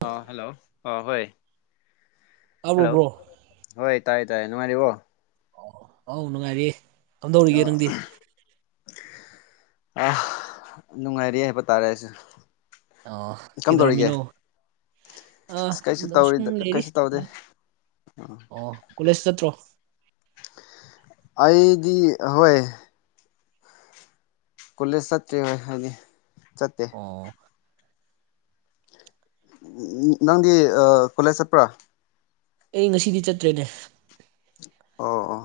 ꯑ ꯍꯜꯂꯣ ꯑ ꯍꯣꯏ ꯇꯥꯕ꯭ꯔꯣ ꯍꯜꯂꯣ ꯕ꯭ꯔꯣ ꯍꯣꯏ ꯇꯥꯏ ꯇꯥꯏꯌꯦ ꯅꯨꯡꯉꯥꯏꯔꯤꯕꯣ ꯑꯣ ꯑꯧ ꯅꯨꯡꯉꯥꯏꯔꯤꯌꯦ ꯀꯝꯗꯧꯔꯤꯒꯦ ꯅꯪꯗꯤ ꯑ ꯅꯨꯡꯉꯥꯏꯔꯤ ꯍꯥꯏꯕ ꯇꯥꯔꯦ ꯑꯩꯁꯨ ꯑꫭ ꯀꯝ ꯇꯧꯔꯤꯒꯦ ꯀꯗꯧꯔꯝꯃꯤꯅꯣ ꯑꯥ ꯑꯁ ꯀꯩꯁꯨ ꯑ ꯁꯨꯝ ꯇꯧꯔꯤꯗ ꯂꯩꯔꯤ ꯀꯩꯁꯨ ꯇꯧꯗꯦ ꯁꯃꯥꯏꯅ ꯑꯣ ꯀꯣꯂꯦꯖ ꯆꯠꯇ꯭ꯔꯣ ꯑꯩꯗꯤ ꯍꯣꯏ ꯀꯣꯂꯦꯖ ꯆꯠꯇ꯭ꯔꯦ ꯉꯁꯥꯏꯗꯤ ꯑꯣ ꯅꯪꯗꯤ ꯀꯣꯂꯦꯖ ꯆꯠꯄ꯭ꯔ ꯑꯩ ꯉꯁꯤꯗꯤ ꯆꯠꯇ꯭ꯔꯦꯅꯦ ꯑꯣ ꯑꯣ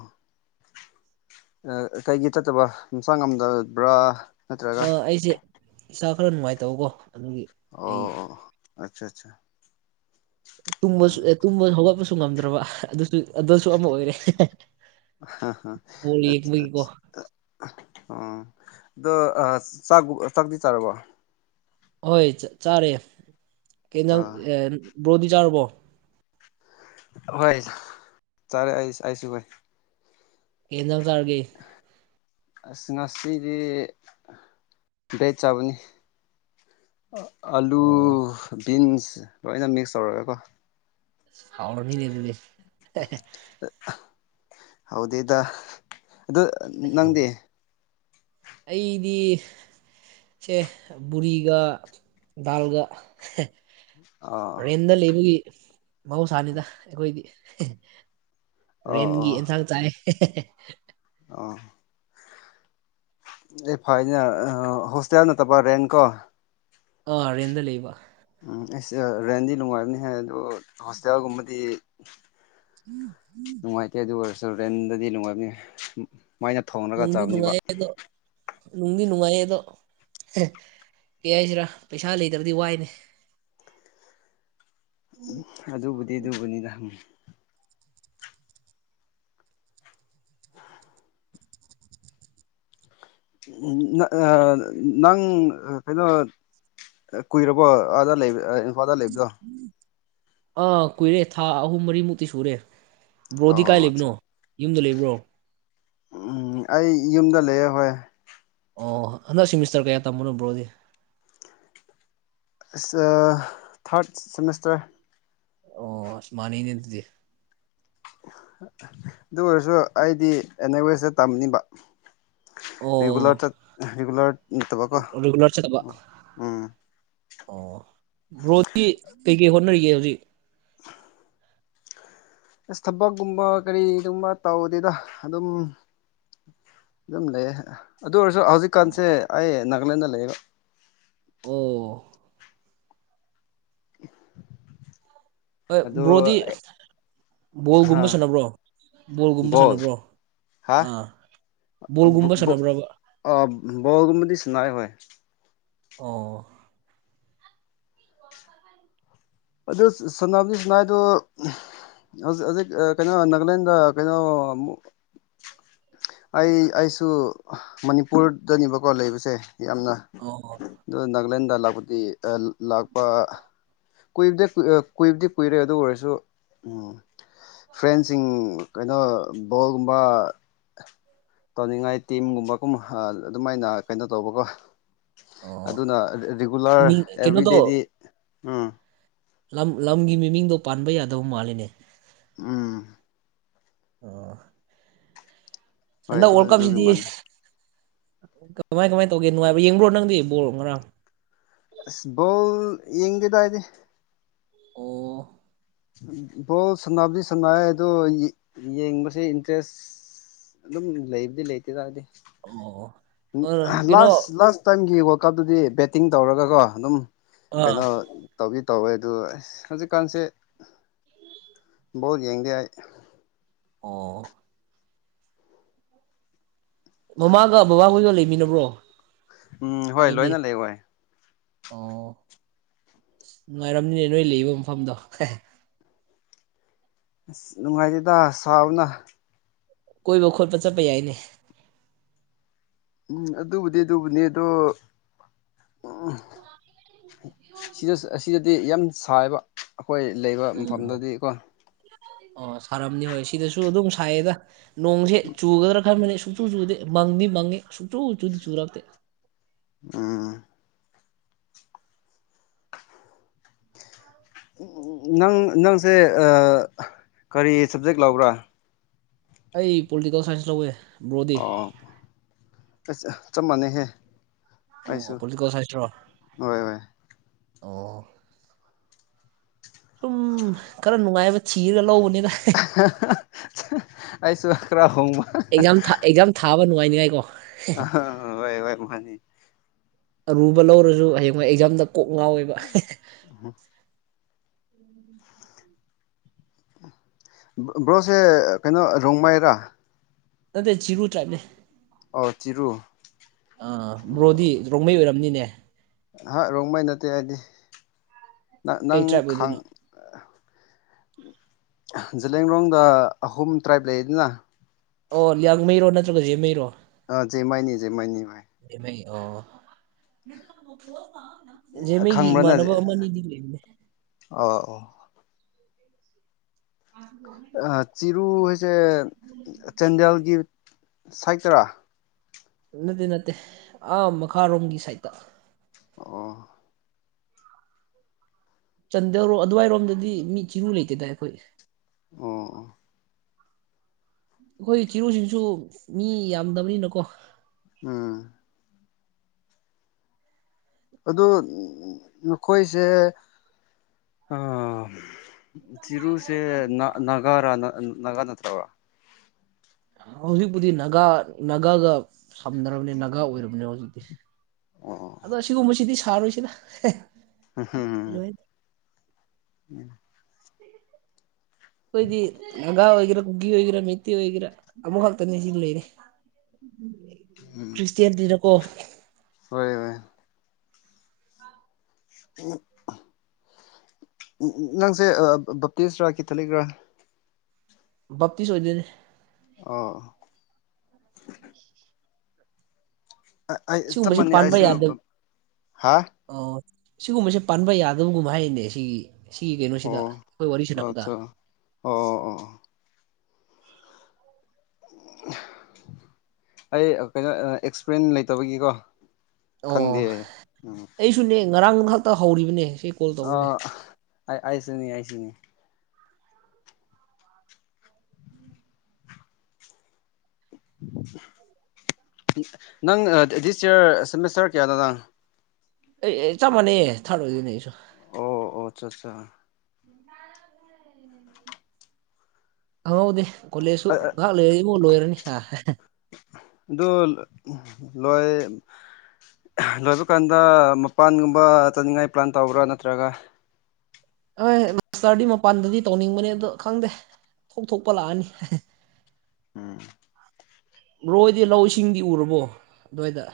ꯀꯩꯒꯤ ꯆꯠꯇꯕ ꯂꯝꯁꯥꯡ ꯉꯝꯗꯕ꯭ꯔꯥ ꯅꯠꯇ꯭ꯔꯒ ꯑꯥ ꯑꯩꯁꯦ ꯏꯁꯥ ꯈꯔ ꯅꯨꯡꯉꯥꯏꯇꯧꯕꯀꯣ ꯑꯣ ꯑꯆꯥ ꯑꯠꯆꯥ ꯕꯁꯨ ꯎꯝ ꯇꯨꯝꯕ ꯍꯧꯒꯠꯄꯁꯨ ꯉꯝꯗ꯭ꯔꯕ ꯑꯗꯨꯁꯨ ꯑꯗꯨꯁꯨ ꯑꯃ ꯑꯣꯏꯔꯦ ꯕꯣꯜ ꯌꯦꯡꯕꯒꯤꯀꯣ ꯑ ꯎ ꯑꯗꯣ ꯆꯥꯛ ꯆꯥꯛꯇꯤ ꯆꯥꯔꯕꯣ ꯍꯣꯏ ꯆꯥꯔꯦ ꯀꯪ ꯑ ꯕ꯭ꯔꯣꯗꯤ ꯆꯥꯔꯕꯣ ꯍꯣꯏ ꯆꯥꯔꯦ ꯑꯩ ꯑꯩꯁꯨ ꯍꯥꯏ ꯀꯦꯟꯗ꯭ꯔꯝ ꯁꯥꯔꯒꯦ ꯑꯅꯥꯅꯥꯁꯤꯦꯗꯤ ꯕꯦ ꯆꯕꯨꯅꯤ ꯑꯂꯨ ꯑꯣ ꯕꯤꯟꯁ ꯂꯣꯏꯅ ꯃꯤꯛꯁ ꯇꯧꯔꯒꯦꯀꯣ ꯍꯥꯎꯔꯅꯤ ꯅꯗꯗꯤ ꯍꯗꯗ ꯑ ꯅꯪꯗꯤ ꯑꯩꯗꯤ ꯁ ꯔꯤꯒ ꯗꯜꯒ ꯑꯥ ꯔꯦꯟꯗ ꯂꯩꯕꯒꯤ ꯃꯍꯧꯁꯥꯅꯤꯗ ꯑꯩꯈꯣꯏꯗꯤ ꯑꯣ ꯔꯦꯟꯒꯤ ꯑꯣ ꯑꯦꯟꯁꯥꯡ ꯆꯥꯏ ꯑꯣ ꯑꯦ ꯐꯅꯦ ꯍꯣꯁꯇꯦꯜ ꯅꯠꯇꯕ ꯔꯦꯟ ꯀꯣ ꯑ ꯑꯔꯦꯟꯗ ꯂꯩꯕ ꯎꯝ ꯑꯩꯁ ꯔꯦꯟꯗꯤ ꯅꯨꯡꯉꯥꯏꯕꯅꯤ ꯍꯥꯏ ꯑꯗꯣ ꯍꯣꯁꯇꯦꯜꯒꯨꯝꯕꯗꯤ ꯅꯨꯡꯉꯥꯏꯇꯦ ꯑꯗꯨꯒ ꯑꯣꯏ ꯆ ꯔꯦꯟꯗꯗꯤ ꯅꯨꯡꯉꯥꯏꯕꯅꯤ ꯁꯨꯃꯥꯏꯅ ꯊꯣꯡꯅꯒ ꯅꯨꯡꯗꯤ ꯆꯥꯝꯅꯤꯕ ꯅꯨꯡꯉꯥꯏꯌꯦ ꯑꯗꯣ ꯅꯨꯡꯗꯤ ꯅꯨꯡꯉꯥꯏꯌꯦ ꯑꯗꯣ ꯀ ꯍꯥꯏꯁꯤꯔꯥ ꯄꯩꯁꯥ ꯂꯩꯇꯕꯗꯤ ꯋꯥꯏꯅꯦ ꯎ ꯑꯗꯨꯕꯨꯗꯤ ꯑꯗꯨꯕꯨꯅꯤꯗꯪ ꯎꯝ ꯅꯪ ꯀꯩꯅꯣ ꯀꯨꯏꯔꯕꯣ ꯑꯥꯗ ꯂꯩ ꯏꯝꯐꯥꯜꯗ ꯂꯩꯕꯗꯣ ꯑꯥ ꯀꯨꯏꯔꯦ ꯊꯥ ꯑꯍꯨꯝ ꯃꯔꯤꯃꯨꯛꯇꯤ ꯁꯨꯔꯦ ꯕ꯭ꯔꯣꯗꯤ ꯀꯥꯏ ꯑꯣ ꯑꯠꯆꯥ ꯂꯩꯕꯅꯣ ꯌꯨꯝꯗ ꯂꯩꯕ꯭ꯔꯣ ꯎꯝ ꯑꯩ ꯌꯨꯝꯗ ꯂꯩꯌꯦꯦ ꯍꯣꯏ ꯑꯣ ꯍꯟꯗꯛ ꯁꯤꯃꯤꯁꯇꯔ ꯀꯌꯥ ꯇꯝꯕꯅꯣꯕ꯭ꯔꯣꯗꯤ ꯊꯥꯔꯠ ꯁꯃꯁꯇꯔ ꯑꯣ ꯑꯁ ꯃꯥꯟꯅꯅꯦ ꯑꯗꯨꯗꯤ ꯑꯗꯨ ꯑꯣꯏꯔꯁꯨ ꯑꯩꯗꯤ ꯑꯦꯅꯤ ꯋꯦꯁꯇ ꯇꯝꯅꯤꯡꯕ ꯔꯔꯤꯒꯨꯂꯔ ꯑꯣ ꯆ ꯔꯤꯒꯨꯂꯔ ꯅꯠꯇꯕꯀꯣ ꯔꯤꯒꯨꯂꯔ ꯆꯠꯇꯕ ꯎ ꯎꯝ ꯑꯣ ꯣꯗꯤ ꯀꯩꯀꯩ ꯍꯣꯠꯅꯔꯤꯒꯦ ꯍꯧꯖꯤꯛ ꯑꯁ ꯊꯕꯛꯀꯨꯝꯕ ꯀꯔꯤꯒꯨꯝꯕ ꯇꯧꯗꯗ ꯑꯗꯨꯝ ꯑꯗꯨꯝ ꯂꯩ ꯑꯗꯨ ꯑꯣꯏꯔꯁꯨ ꯍꯧꯖꯤꯛꯀꯥꯟꯁꯦ ꯑꯣ ꯑꯩ ꯅꯥꯒꯥꯂꯦꯟꯗ ꯂꯩꯌꯦꯕ ꯑꯣ ꯑꯣ ꯑꯗꯣ ꯕ꯭ꯔꯣꯗꯤ ꯍꯥ ꯕꯣꯜꯒꯨꯝꯕ ꯁꯥꯟꯅꯕ꯭ꯔꯣ ꯕꯣꯜꯒꯨꯝꯕ ꯁꯥꯟꯅꯕ꯭ꯔꯣ ꯑꯥ ꯕꯣꯜꯒꯨꯝꯕ ꯁꯥꯟꯅꯕ꯭ꯔꯕ ꯑꯣꯜꯒꯕꯗꯤ ꯁꯅꯥꯏ ꯍ ꯑꯣ ꯑꯗꯨ ꯁꯝꯗꯤ ꯁꯅꯥꯗꯣ ꯀꯩꯅꯣ ꯅꯒꯂꯦꯟꯗ ꯀꯩꯅꯣ [inaudible] ꯑꯩ ꯑꯩꯁꯨ ꯃꯅꯤꯄꯨꯔꯗꯅꯦꯕꯀꯣ ꯂꯩꯕꯁꯦ ꯌꯥꯝꯅ ꯑꯣ ꯑꯗꯨ ꯅꯥꯒꯥꯂꯦꯟꯗ ꯂꯥꯛꯄꯗꯤ ꯂꯥꯛꯄ ꯀꯨꯏꯕꯗꯤ ꯀꯨꯏꯕꯗꯤ ꯀꯨꯏꯔꯦ ꯑꯗꯨ ꯑꯣꯏꯔꯁꯨ ꯎꯝ ꯐ꯭ꯔꯦꯟꯁꯤꯡ ꯀꯩꯅꯣ ꯕꯣꯜꯒꯨꯝꯕ ꯇꯧꯅꯤꯡꯉꯥꯏ ꯇꯤꯝꯒꯨꯝꯕꯒꯨꯝ ꯑꯗꯨꯃꯥꯏꯅ ꯀꯩꯅꯣ ꯇꯧꯕꯀꯣ ꯑꯣ ꯑꯗꯨꯅ ꯔꯤꯒꯨꯂꯔ ꯃꯤꯡ ꯀꯩꯅꯣꯗꯣ ꯑꯦꯕ꯭ꯔꯤꯗꯦꯗꯤ ꯎꯝ ꯂꯝ ꯂꯝꯒꯤ ꯃꯤꯃꯤꯡꯗꯣ ꯄꯥꯟꯕ ꯌꯥꯗꯕ ꯃꯥꯜꯂꯤꯅꯦ ꯎꯝ ꯑ ꯍꯣꯏ ꯍꯟꯗꯛ ꯑꯗꯨ ꯋꯥꯔꯜ ꯑꯗꯨꯒꯤ ꯀꯞꯁꯤꯗꯤ ꯃꯥꯜꯂꯦ ꯀꯃꯥꯏ ꯀꯃꯥꯏ ꯇꯧꯒꯦ ꯅꯨꯡꯉꯥꯏꯕ ꯌꯦꯡꯕ꯭ꯔꯣ ꯅꯪꯗꯤ ꯕꯣꯜ ꯉꯔꯥꯡ ꯕꯣꯜ ꯌꯦꯡꯗꯦꯗ ꯑꯩꯗꯤ ꯑꯣ ꯕꯣꯜ ꯁꯥꯟꯅꯕꯗꯤ ꯁꯥꯟꯅꯩ ꯑꯗꯣ ꯌꯦꯡꯕꯁꯦ ꯏꯟꯇꯔꯦꯁ ꯑꯗꯨꯝ ꯂꯩꯕꯨꯗꯤ ꯂꯩꯇꯦ [unintelligible] ꯇꯥꯔꯗꯤ ꯑꯣ ꯑ ꯀꯩꯅꯣ ꯂꯥꯁ ꯂꯥꯁ ꯇꯥꯏꯃꯤꯡꯒꯤ ꯀꯞꯇꯗꯤ ꯕꯦꯇꯤꯡ ꯇꯧꯔꯒꯀꯣ ꯑꯗꯨꯝ ꯑ ꯀꯩꯅꯣ ꯇꯧꯕꯤ ꯇꯧꯋꯦ ꯑꯗꯨ ꯍꯧꯖꯤꯛꯀꯥꯟꯁꯦ ꯕꯣꯜ ꯌꯦꯡꯗꯦ ꯑꯩ ꯑꯣ ꯃꯃꯥꯒ ꯕꯕꯥꯍꯣꯏꯒ ꯂꯩꯃꯤꯟꯅꯕ꯭ꯔꯣ ꯎꯝ ꯍꯣꯏ ꯂꯣꯏꯅ ꯂꯩꯏ ꯑꯣꯥ ꯅꯨꯡꯉꯥꯏꯔꯝꯅꯤꯅꯦ ꯅꯣꯏ ꯂꯩꯕ ꯃꯐꯝꯗꯣ ꯑꯁ ꯅꯨꯡꯉꯥꯏꯇꯦꯗ ꯁꯥꯕꯅ ꯀꯣꯏꯕꯈꯣꯠꯄ ꯆꯠꯄ ꯌꯥꯏꯅꯦ ꯎꯝ ꯑꯗꯨꯕꯨꯗꯤ ꯑꯗꯨꯕꯨꯅꯦ ꯑꯗꯣ ꯁꯤꯗ ꯑꯁꯤꯗꯗꯤ ꯌꯥꯝ ꯁꯥꯏꯕ ꯑꯩꯈꯣꯏ ꯂꯩꯕ ꯎꯝ ꯃꯐꯝꯗꯗꯤꯀꯣ ꯑꯣ ꯁꯥꯔꯝꯅꯤ ꯍꯣꯏ ꯁꯤꯗꯁꯨ ꯑꯗꯨꯝ ꯁꯥꯏꯌꯦꯗ ꯅꯣꯡꯁꯦ ꯆꯨꯒꯗ꯭ꯔꯥ ꯈꯟꯕꯅꯤ ꯁꯨꯛꯆꯨ ꯆꯨꯗꯦ ꯃꯪꯗꯤ ꯃꯪꯉꯤ ꯁꯨꯛꯆꯨ ꯆꯨꯗꯤ ꯆꯨꯔꯛꯇꯦ ꯎꯝ ꯅꯪ ꯅꯪꯁꯦ ꯀꯔꯤ ꯁꯕꯖꯦꯛ ꯂꯧꯕ꯭ꯔꯥ ꯑꯩ ꯄꯣꯜꯇꯤꯀꯦꯜ ꯁꯥꯏꯟꯁ ꯂꯧꯋꯦ ꯕ꯭ꯔꯣꯗꯤ ꯑꯣ ꯑꯁ ꯆꯞ ꯃꯥꯟꯅꯩꯍꯦ ꯑꯩꯁꯨ ꯑꯣ ꯄꯣꯜꯂꯤꯇꯤꯀꯦꯜ ꯁꯥꯏꯟꯁ꯭ꯔꯣ ꯍꯣꯏ ꯍꯣꯏ ꯑꯣ ꯁꯨꯝ ꯈꯔ ꯅꯨꯡꯉꯥꯏꯕ ꯊꯤꯔꯒ ꯂꯧꯕꯅꯤ ꯑꯩꯁꯨ ꯈ꯭ꯔꯥ ꯍꯣꯃ ꯑꯦꯛꯖꯥꯝ ꯑꯦꯛꯖꯥꯝ ꯊꯥꯕ ꯅꯨꯡꯉꯥꯏꯅꯤꯉꯥꯏꯀꯣ ꯑ ꯋꯥꯏ ꯋꯥꯏ ꯃꯥꯅꯤ ꯑꯔꯨꯕ ꯂꯧꯔꯁꯨ ꯍꯌꯦꯡꯋꯥꯏ ꯑꯦꯛꯖꯥꯝꯗ ꯀꯣꯛ ꯉꯥꯎꯋꯦꯕ ꯕ꯭ꯔꯣꯁꯦ ꯀꯩꯅꯣ ꯔꯣꯡꯃꯩꯔꯥ ꯅꯠꯇꯦ ꯆꯤꯔꯨ ꯇꯥ꯭ꯔꯥꯏꯞꯅꯦ ꯑꯣ ꯆꯤꯔꯨ ꯑ ꯕ꯭ꯔꯣꯗꯤ ꯔꯣꯡꯃꯩ ꯑꯣꯏꯔꯝꯅꯤꯅꯦ ꯍꯥ ꯔꯣꯡꯃꯩ ꯅꯠꯇꯦ ꯑꯩꯗꯤ ꯅꯪ ꯀꯩ ꯅꯪ ꯇ꯭ꯔꯥꯏꯞ ꯈꯥꯡ ꯑꯣꯏꯗꯣꯏꯅꯣ ꯖꯂꯤꯌꯥꯡꯔꯣꯡꯗ ꯑꯍꯨꯝ ꯇ꯭ꯔꯥꯏꯞ ꯂꯩꯗꯅ ꯑꯣ ꯂꯤꯌꯥꯡꯃꯩꯔꯣ ꯅꯠꯇ꯭ꯔꯒ ꯖꯦꯟꯃꯩꯔꯣ ꯑ ꯖꯦꯟꯃꯩꯅꯤ ꯖꯦꯟꯃꯩꯅꯤ ꯚꯥꯏ ꯖꯦꯃꯩ ꯑꯣ ꯖꯦꯟꯃꯩꯒꯤ ꯈꯪꯕ꯭ꯔꯅ ꯏꯃꯥꯟꯅꯕ ꯑꯃꯅꯤꯗꯤ ꯂꯩꯕꯅꯦ ꯑꯣ ꯆꯤꯔꯨ ꯍꯥꯏꯁꯦ ꯆꯥꯟꯗꯦꯜꯒꯤ ꯁꯥꯏꯠ ꯇꯔꯥ ꯅꯠꯇꯦ ꯅꯠꯇꯦ ꯑꯥ ꯃꯈꯥꯔꯣꯝꯒꯤ ꯁꯥꯠꯇ ꯑꯣ ꯆꯟꯗꯧꯔꯣ ꯑꯗꯨꯋꯥꯏꯔꯣꯝꯗꯗꯤ ꯃꯤ ꯆꯤꯅꯨ ꯂꯩꯇꯦꯗꯏ ꯑꯩꯈꯣꯏ ꯑꯣ ꯑꯩꯈꯣꯏ ꯆꯤꯔꯨꯁꯤꯡꯁꯨ ꯃꯤ ꯌꯥꯝꯗꯕꯅꯤꯅꯀꯣ ꯎꯝ ꯑꯗꯨ ꯅꯈꯣꯏꯁꯦ ꯆꯤꯔꯨꯁꯦ ꯅꯥꯒꯥꯔꯥ ꯅꯥꯒꯥ ꯅꯠꯇ꯭ꯔꯕ꯭ꯔ ꯍꯧꯖꯤꯛꯄꯨꯗꯤ ꯅꯥꯒꯥ ꯅꯥꯒꯥꯒ ꯁꯝꯅꯔꯕꯅꯤ ꯅꯥꯒꯥ ꯑꯣꯏꯔꯕꯅꯦ ꯍꯧꯖꯤꯛꯇꯤ ꯑꯣ ꯑꯗꯣ ꯑꯁꯤꯒꯨꯝꯕꯁꯤꯗꯤ ꯁꯥꯔꯣꯏꯁꯤꯅ ꯑꯨ ꯌꯨ ꯎꯝ ꯑꯩꯈꯣꯏꯗꯤ ꯒꯥ ꯑꯣꯏꯒꯦꯔ ꯃꯨꯒꯤ ꯑꯣꯏꯒꯦꯔꯥ ꯃꯩꯠꯇꯤ ꯑꯣꯏꯒꯦꯔꯥ ꯑꯃꯨꯛ ꯈꯛꯇꯅꯤ ꯁꯤ ꯂꯩꯔꯦ ꯈ꯭ꯔꯤꯁꯇꯌꯥꯟꯇꯔ ꯀꯣ ꯍꯣꯏ ꯍꯣꯏ ꯎ ꯎ ꯅꯪꯁꯦ ꯕꯞꯇꯤꯁꯔꯥ ꯀꯤꯊꯂꯤꯒ꯭ꯔꯥ ꯕꯞꯇꯤꯁ ꯑꯣꯏꯗꯧꯅꯦ ꯑꯣ ꯑꯩ ꯆꯞ ꯁꯤꯒꯨꯝꯕꯁ ꯃꯥꯟꯅꯩ ꯄꯥꯟꯕ ꯑꯩꯁꯨ ꯌꯥꯗꯕ ꯍꯥ ꯑꯣ ꯁꯤꯒꯨꯝꯕꯁꯦ ꯄꯥꯟꯕ ꯌꯥꯗꯕꯒꯨꯝꯕ ꯍꯥꯏꯅꯦ ꯁꯤꯒꯤ ꯁꯤꯒꯤ ꯀꯩꯅꯣꯁꯤꯗ ꯑꯣ ꯑꯩꯈꯣꯏ ꯋꯥꯔꯤ ꯁꯅꯕꯗ ꯑꯠꯆꯥ ꯑꯣ ꯑꯣ ꯑꯣ ꯑꯩ ꯀꯩꯅꯣ ꯑꯦꯛꯁꯄ꯭ꯔꯦꯟ ꯂꯩꯇꯕꯒꯤꯀꯣ ꯑꯣ ꯈꯪꯗꯦ ꯎꯝ ꯑꯩꯁꯨꯅꯦ ꯉꯔꯥꯡ ꯉꯍꯥꯛꯇ ꯍꯧꯔꯤꯕꯅꯦ ꯁꯤ ꯀꯣꯜ ꯇꯧꯕꯁꯦ ꯑꯩꯁꯨꯅꯤ ꯍꯥꯏꯁꯨꯅꯤ ꯅꯪ ꯗꯤꯁ ꯏꯌꯥꯔ ꯁꯦꯃꯤꯁꯇꯔ ꯀꯌꯥꯗꯅ ꯑꯦ ꯑꯦ ꯆꯠ ꯃꯥꯟꯅꯦꯩ ꯊꯥꯔ ꯑꯣꯏꯗꯅꯦꯁꯨ ꯑꯆꯥ ꯑꯠꯆꯥ ꯑꯥꯎꯗꯤ ꯀꯣꯂꯦꯁꯨ ꯉꯥꯏꯍꯥꯛ ꯂꯩꯔꯗꯤ ꯃꯨ ꯂꯣꯏꯔꯅꯤ ꯑ ꯎ ꯂꯣꯏꯕ ꯀꯥꯟꯗ ꯃꯄꯥꯟꯒꯨꯝꯕ ꯆꯠꯅꯤꯡꯉꯥꯏ ꯄ꯭ꯂꯥꯟ ꯇꯧꯕ꯭ꯔꯥ ꯅꯠꯇ꯭ꯔꯒ ꯍꯣꯏ ꯃꯥꯁꯇꯔꯗꯤ ꯃꯄꯥꯟꯗꯗꯤ ꯇꯧꯅꯤꯡꯕꯅꯦ ꯑꯗꯣ ꯈꯪꯗꯦ ꯊꯣꯛ ꯊꯣꯛꯄ ꯂꯥꯛꯑꯅꯤ ꯎꯝ ꯔꯣꯏꯗꯤ ꯂꯧ ꯏꯁꯤꯡꯗꯤ ꯎꯔꯕꯣ ꯑꯗꯨꯋꯥꯏꯗ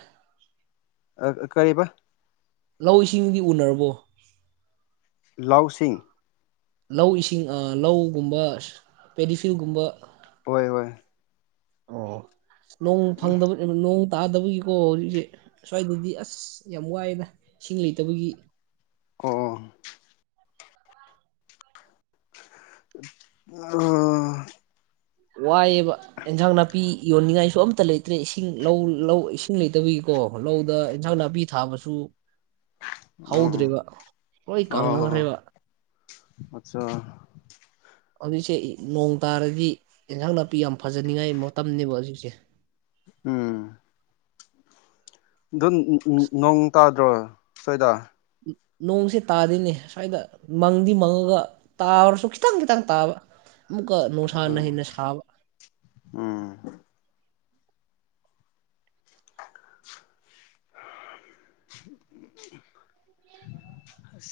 ꯀꯔꯤꯕ ꯂꯧꯁꯤꯡ ꯎꯅꯔꯕꯣ ꯂꯧꯁꯤꯡ ꯂꯧ ꯏꯁꯤꯡ ꯂꯧꯒꯨꯝꯕ ꯄꯦꯗꯤꯐꯤꯜꯒꯨꯝꯕ ꯍꯣꯏ ꯍꯣꯏ ꯑꯣ ꯅꯣꯡ ꯐꯪꯗꯕ ꯇꯥꯗꯕꯒꯤꯀꯣ ꯍꯧꯖꯤꯛꯁꯦ ꯁ꯭ꯋꯥꯏꯗꯗꯤ ꯑꯁ ꯌꯥꯝ ꯋꯥꯏꯅ ꯏꯁꯤꯡ ꯂꯩꯇꯕꯒꯤ ꯑꯣ ꯑ ꯋꯥꯏꯑꯕ ꯑꯦꯟꯁꯥꯡ ꯅꯥꯄꯤ ꯌꯣꯟꯅꯤꯡꯉꯥꯏꯁꯨ ꯑꯝꯇ ꯂꯩꯇ꯭ꯔꯦ ꯏꯁꯤꯡ ꯂꯧ ꯂꯧ ꯏꯁꯤꯡ ꯂꯩꯇꯕꯒꯤꯀꯣ ꯂꯧꯗ ꯏꯟꯖꯥꯡ ꯅꯥꯄꯤ ꯊꯥꯕꯁꯨ ꯑꯣ ꯍꯧꯗ꯭ꯔꯦꯕ ꯍꯣꯏ ꯑꯣ ꯀꯪꯅꯈ꯭ꯔꯦꯕ ꯑꯠꯆꯥ ꯍꯧꯖꯤꯛꯁꯦ ꯅꯣꯡ ꯇꯥꯔꯗꯤ ꯏꯟꯁꯥꯡ ꯅꯥꯄꯤ ꯌꯥꯝ ꯐꯖꯅꯤꯉꯥꯏ ꯃꯇꯝꯅꯤꯅꯦꯕ ꯍꯧꯖꯤꯛꯁꯦ ꯎꯝ ꯑꯗꯨ ꯑꯁ ꯅꯣꯡ ꯇꯥꯗ꯭ꯔꯣ ꯁꯣꯏꯗ ꯅꯣꯡꯁꯦ ꯇꯥꯗꯣꯏꯅꯦ ꯁ꯭ꯋꯥꯏꯗ ꯃꯪꯗꯤ ꯃꯪꯉꯒ ꯇꯥꯔꯁꯨ ꯈꯤꯇꯪ ꯈꯤꯇꯪ ꯇꯥꯕ ꯛꯀ ꯅꯨꯡꯁꯥ ꯎꯝ ꯅ ꯁꯥꯕ ꯎꯝ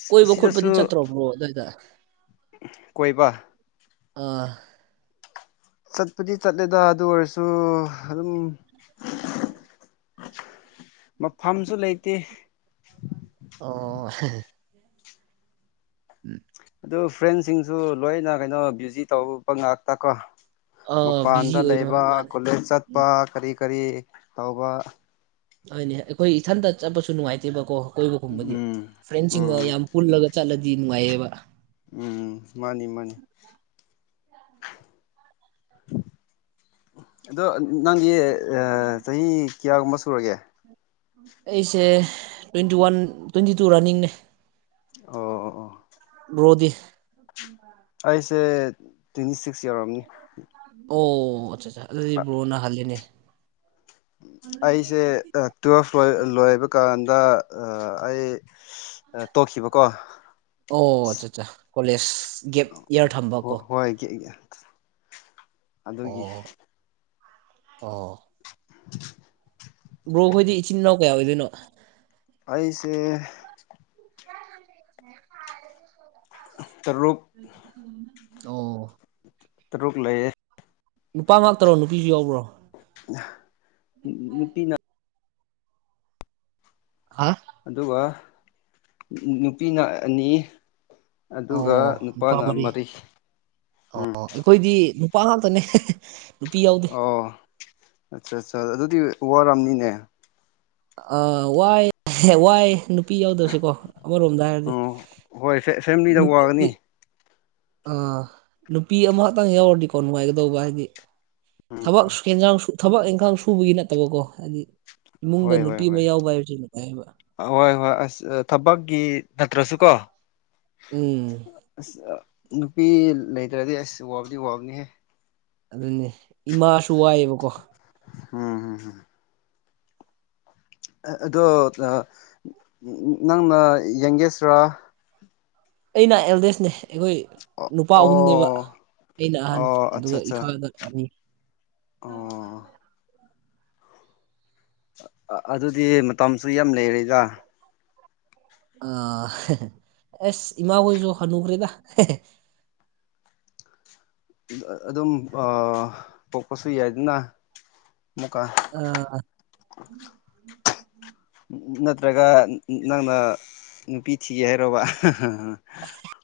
ꯀꯣꯏꯕ ꯈꯣꯠꯄꯗꯤ ꯁꯤꯗꯁꯨ ꯆꯠꯇ꯭ꯔꯣ ꯕ꯭ꯔꯣ ꯑꯗꯨꯋꯥꯏꯗ ꯀꯣꯏꯕ ꯑꯥ ꯆꯠꯄꯗꯤ ꯆꯠꯂꯦꯗ ꯑꯗꯨ ꯑꯣꯏꯔꯁꯨ ꯑꯗꯨꯝ ꯃꯐꯝꯁꯨ ꯂꯩꯇꯦ ꯑꯣ ꯎꯝ ꯑꯗꯨ ꯐ꯭ꯔꯦꯟꯁꯤꯡꯁꯨ ꯂꯣꯏꯅ ꯀꯩꯅꯣ ꯕ꯭ꯌꯨꯖꯤ ꯇꯧꯕ ꯉꯥꯛꯇ ꯀꯣ ꯑꯥ ꯕꯤꯖꯤ ꯃꯄꯥꯟꯗ ꯑꯣꯏꯕ ꯂꯩꯕ ꯃꯥꯜꯂꯦ ꯀꯣꯂꯦꯖ ꯎꯝ ꯆꯠꯄ ꯀꯔꯤ ꯀꯔꯤ ꯇꯧꯕ ꯑꯗꯨꯅꯦ ꯑꯩꯈꯣꯏ ꯏꯊꯟꯇ ꯆꯠꯄꯁꯨ ꯅꯨꯡꯉꯥꯏꯇꯦꯕꯀꯣ ꯑꯀꯣꯏꯕꯒꯨꯝꯕꯗꯤ ꯎꯝ ꯐ꯭ꯔꯦꯟꯁꯤꯡꯒ ꯎꯝ ꯌꯥꯝ ꯄꯨꯜꯂꯒ ꯆꯠꯂꯗꯤ ꯅꯨꯡꯉꯥꯏꯌꯦꯕ ꯎꯝ ꯃꯥꯅꯤ ꯃꯥꯅꯤ [unintelligible] ꯑꯗꯣ ꯅꯪꯒꯤ ꯆꯍꯤ ꯀꯌꯥꯒꯨꯝꯕ ꯁꯨꯔꯒꯦ ꯑꯩꯁꯦ ꯇ꯭ꯋꯦꯟꯇꯤ ꯋꯥꯟ ꯇ꯭ꯋꯦꯟꯇꯤ ꯇꯨ ꯔꯟꯅꯤꯡꯅꯦ ꯑꯣ ꯑꯣ ꯑꯣ ꯔꯣꯗꯤ ꯑꯩꯁꯦ ꯇ꯭ꯋꯦꯟꯇꯤ ꯁꯤꯛꯁ ꯏꯔꯝꯅꯤ ꯑꯣ ꯑꯠꯆꯥ ꯑꯆꯥ ꯑꯗꯨꯗꯤ ꯕ꯭ꯔꯣꯅꯍꯜꯂꯤꯅꯦ ꯑꯩꯁꯦ ꯇꯨꯋꯦꯜꯐ ꯂꯣꯏꯕ ꯀꯥꯟꯗ ꯑ ꯑꯩ ꯇꯣꯛꯈꯤꯕꯀꯣ ꯑꯣ ꯑꯆꯥ ꯑꯠꯆꯥ ꯀꯣꯂꯦꯖ ꯒꯦꯠ ꯏꯌꯥꯔ ꯊꯝꯕ ꯀꯣ ꯍꯣꯏ ꯑꯗꯨꯒꯤ ꯑ [unintelligible] ꯕ꯭ꯔꯣ ꯑꯩꯈꯣꯏꯗꯤ ꯏꯆꯤꯟ ꯏꯅꯥꯎ ꯀꯌꯥ ꯑꯣꯏꯗꯣꯏꯅꯣ ꯑꯩꯁꯦ ꯇꯔꯨ ꯑꯣ ꯔꯨꯛ ꯂꯩ ꯅꯨꯄꯥ ꯉꯥꯛꯇꯔꯣ ꯅꯨꯄꯤꯁꯨ ꯌꯥꯎꯕ꯭ꯔꯣ ꯅꯨꯄꯤꯅ ꯍꯥ ꯑꯗꯨꯒ ꯅꯨꯄꯤꯅ ꯑꯅꯤ ꯑꯗꯨꯒ ꯑꯣ ꯅꯨꯄꯥ ꯅꯨꯄꯥꯅ ꯃꯔꯤ ꯑꯣ ꯎꯝ ꯑꯩꯈꯣꯏꯗꯤ ꯅꯨꯄꯥ ꯉꯥꯛꯇꯅꯦ ꯅꯨꯄꯤ ꯌꯥꯎꯗꯦ ꯑꯣ ꯑꯠꯆꯥ ꯑꯠꯆꯥ ꯑꯗꯨꯗꯤ ꯋꯥꯔꯝꯅꯤꯅꯦ ꯑ ꯋꯥꯏ ꯋꯥꯏ ꯅꯨꯄꯤ ꯌꯥꯎꯗ꯭ꯔꯁꯤꯀꯣ ꯑꯃꯔꯣꯝꯗ ꯍꯥꯏꯔꯗꯤ ꯎꯝ ꯍꯣꯏ ꯐꯦꯃꯤꯂꯤꯗ ꯅꯨꯄꯤ ꯋꯥꯒꯅꯤ ꯑꯥ ꯅꯨꯄꯤ ꯑꯃꯈꯛꯇꯪ ꯌꯥꯎꯔꯗꯤꯀꯣ ꯅꯨꯡꯉꯥꯏꯒꯗꯧꯕ ꯍꯥꯏꯗꯤ ꯊꯕꯛ ꯌꯦꯟꯁꯥꯡ ꯊꯕꯛ ꯏꯟꯈꯥꯡ ꯁꯨꯕꯒꯤ ꯅꯠꯇꯕꯀꯣ ꯍꯥꯏꯗꯤ ꯏꯃꯨꯡꯗ ꯍꯣꯏ ꯍꯣꯏ ꯅꯨꯄꯤ ꯑꯃ ꯍꯣꯏ ꯌꯥꯎꯕ ꯍꯥꯏꯕꯁꯤ ꯅꯨꯡꯉꯥꯏꯌꯦꯕ ꯍꯣꯏ ꯍꯣꯏ ꯑꯁ ꯊꯕꯛꯀꯤ ꯅꯠꯇ꯭ꯔꯁꯨ ꯀꯣ ꯎꯝ ꯅꯨꯄꯤ ꯂꯩꯇ꯭ꯔꯗꯤ ꯑꯁ ꯋꯥꯕꯗꯤ ꯋꯥꯕꯅꯤꯍꯦ ꯑꯗꯨꯅꯦ ꯏꯃꯥꯁꯨ ꯋꯥꯏꯑꯕꯀꯣ ꯎꯝ ꯍꯝꯝ ꯑꯗꯣ ꯅꯪꯅ ꯌꯦꯡꯒꯦꯁ꯭ꯔꯥ ꯑꯩꯅ ꯑꯦꯜꯗꯦꯁꯅꯦ ꯑꯩꯈꯣꯏ ꯅꯨꯄꯥ ꯑꯣ ꯑꯍꯨꯝꯅꯦꯕ ꯑꯩꯅ ꯑꯍꯟ ꯑꯣ ꯑꯠꯆꯥ ꯑꯗꯨꯒ ꯑꯠꯆꯥ ꯏꯈꯥꯗ ꯑꯅꯤ꯫ ꯑꯣ [unintelligible] ꯑꯗꯨꯗꯤ ꯃꯇꯝꯁꯨ ꯌꯥꯝ ꯂꯩꯔꯤꯗ꯫ ꯑ ꯑꯦꯁ ꯏꯃꯥ ꯍꯣꯏꯁꯨ ꯍꯅꯨꯈ꯭ꯔꯦꯗ ꯍꯦꯍꯦ꯫ ꯑꯗꯨꯝ ꯑꯥ ꯄꯣꯛꯄꯁꯨ ꯌꯥꯏꯗꯅ꯫ ꯑꯃꯨꯛꯀ ꯑꯥ꯫ ꯅꯠꯇ꯭ꯔꯒ ꯅꯪꯅ ꯅꯨꯄꯤ ꯊꯤꯒꯦ ꯍꯥꯏꯔꫭꯕ꯫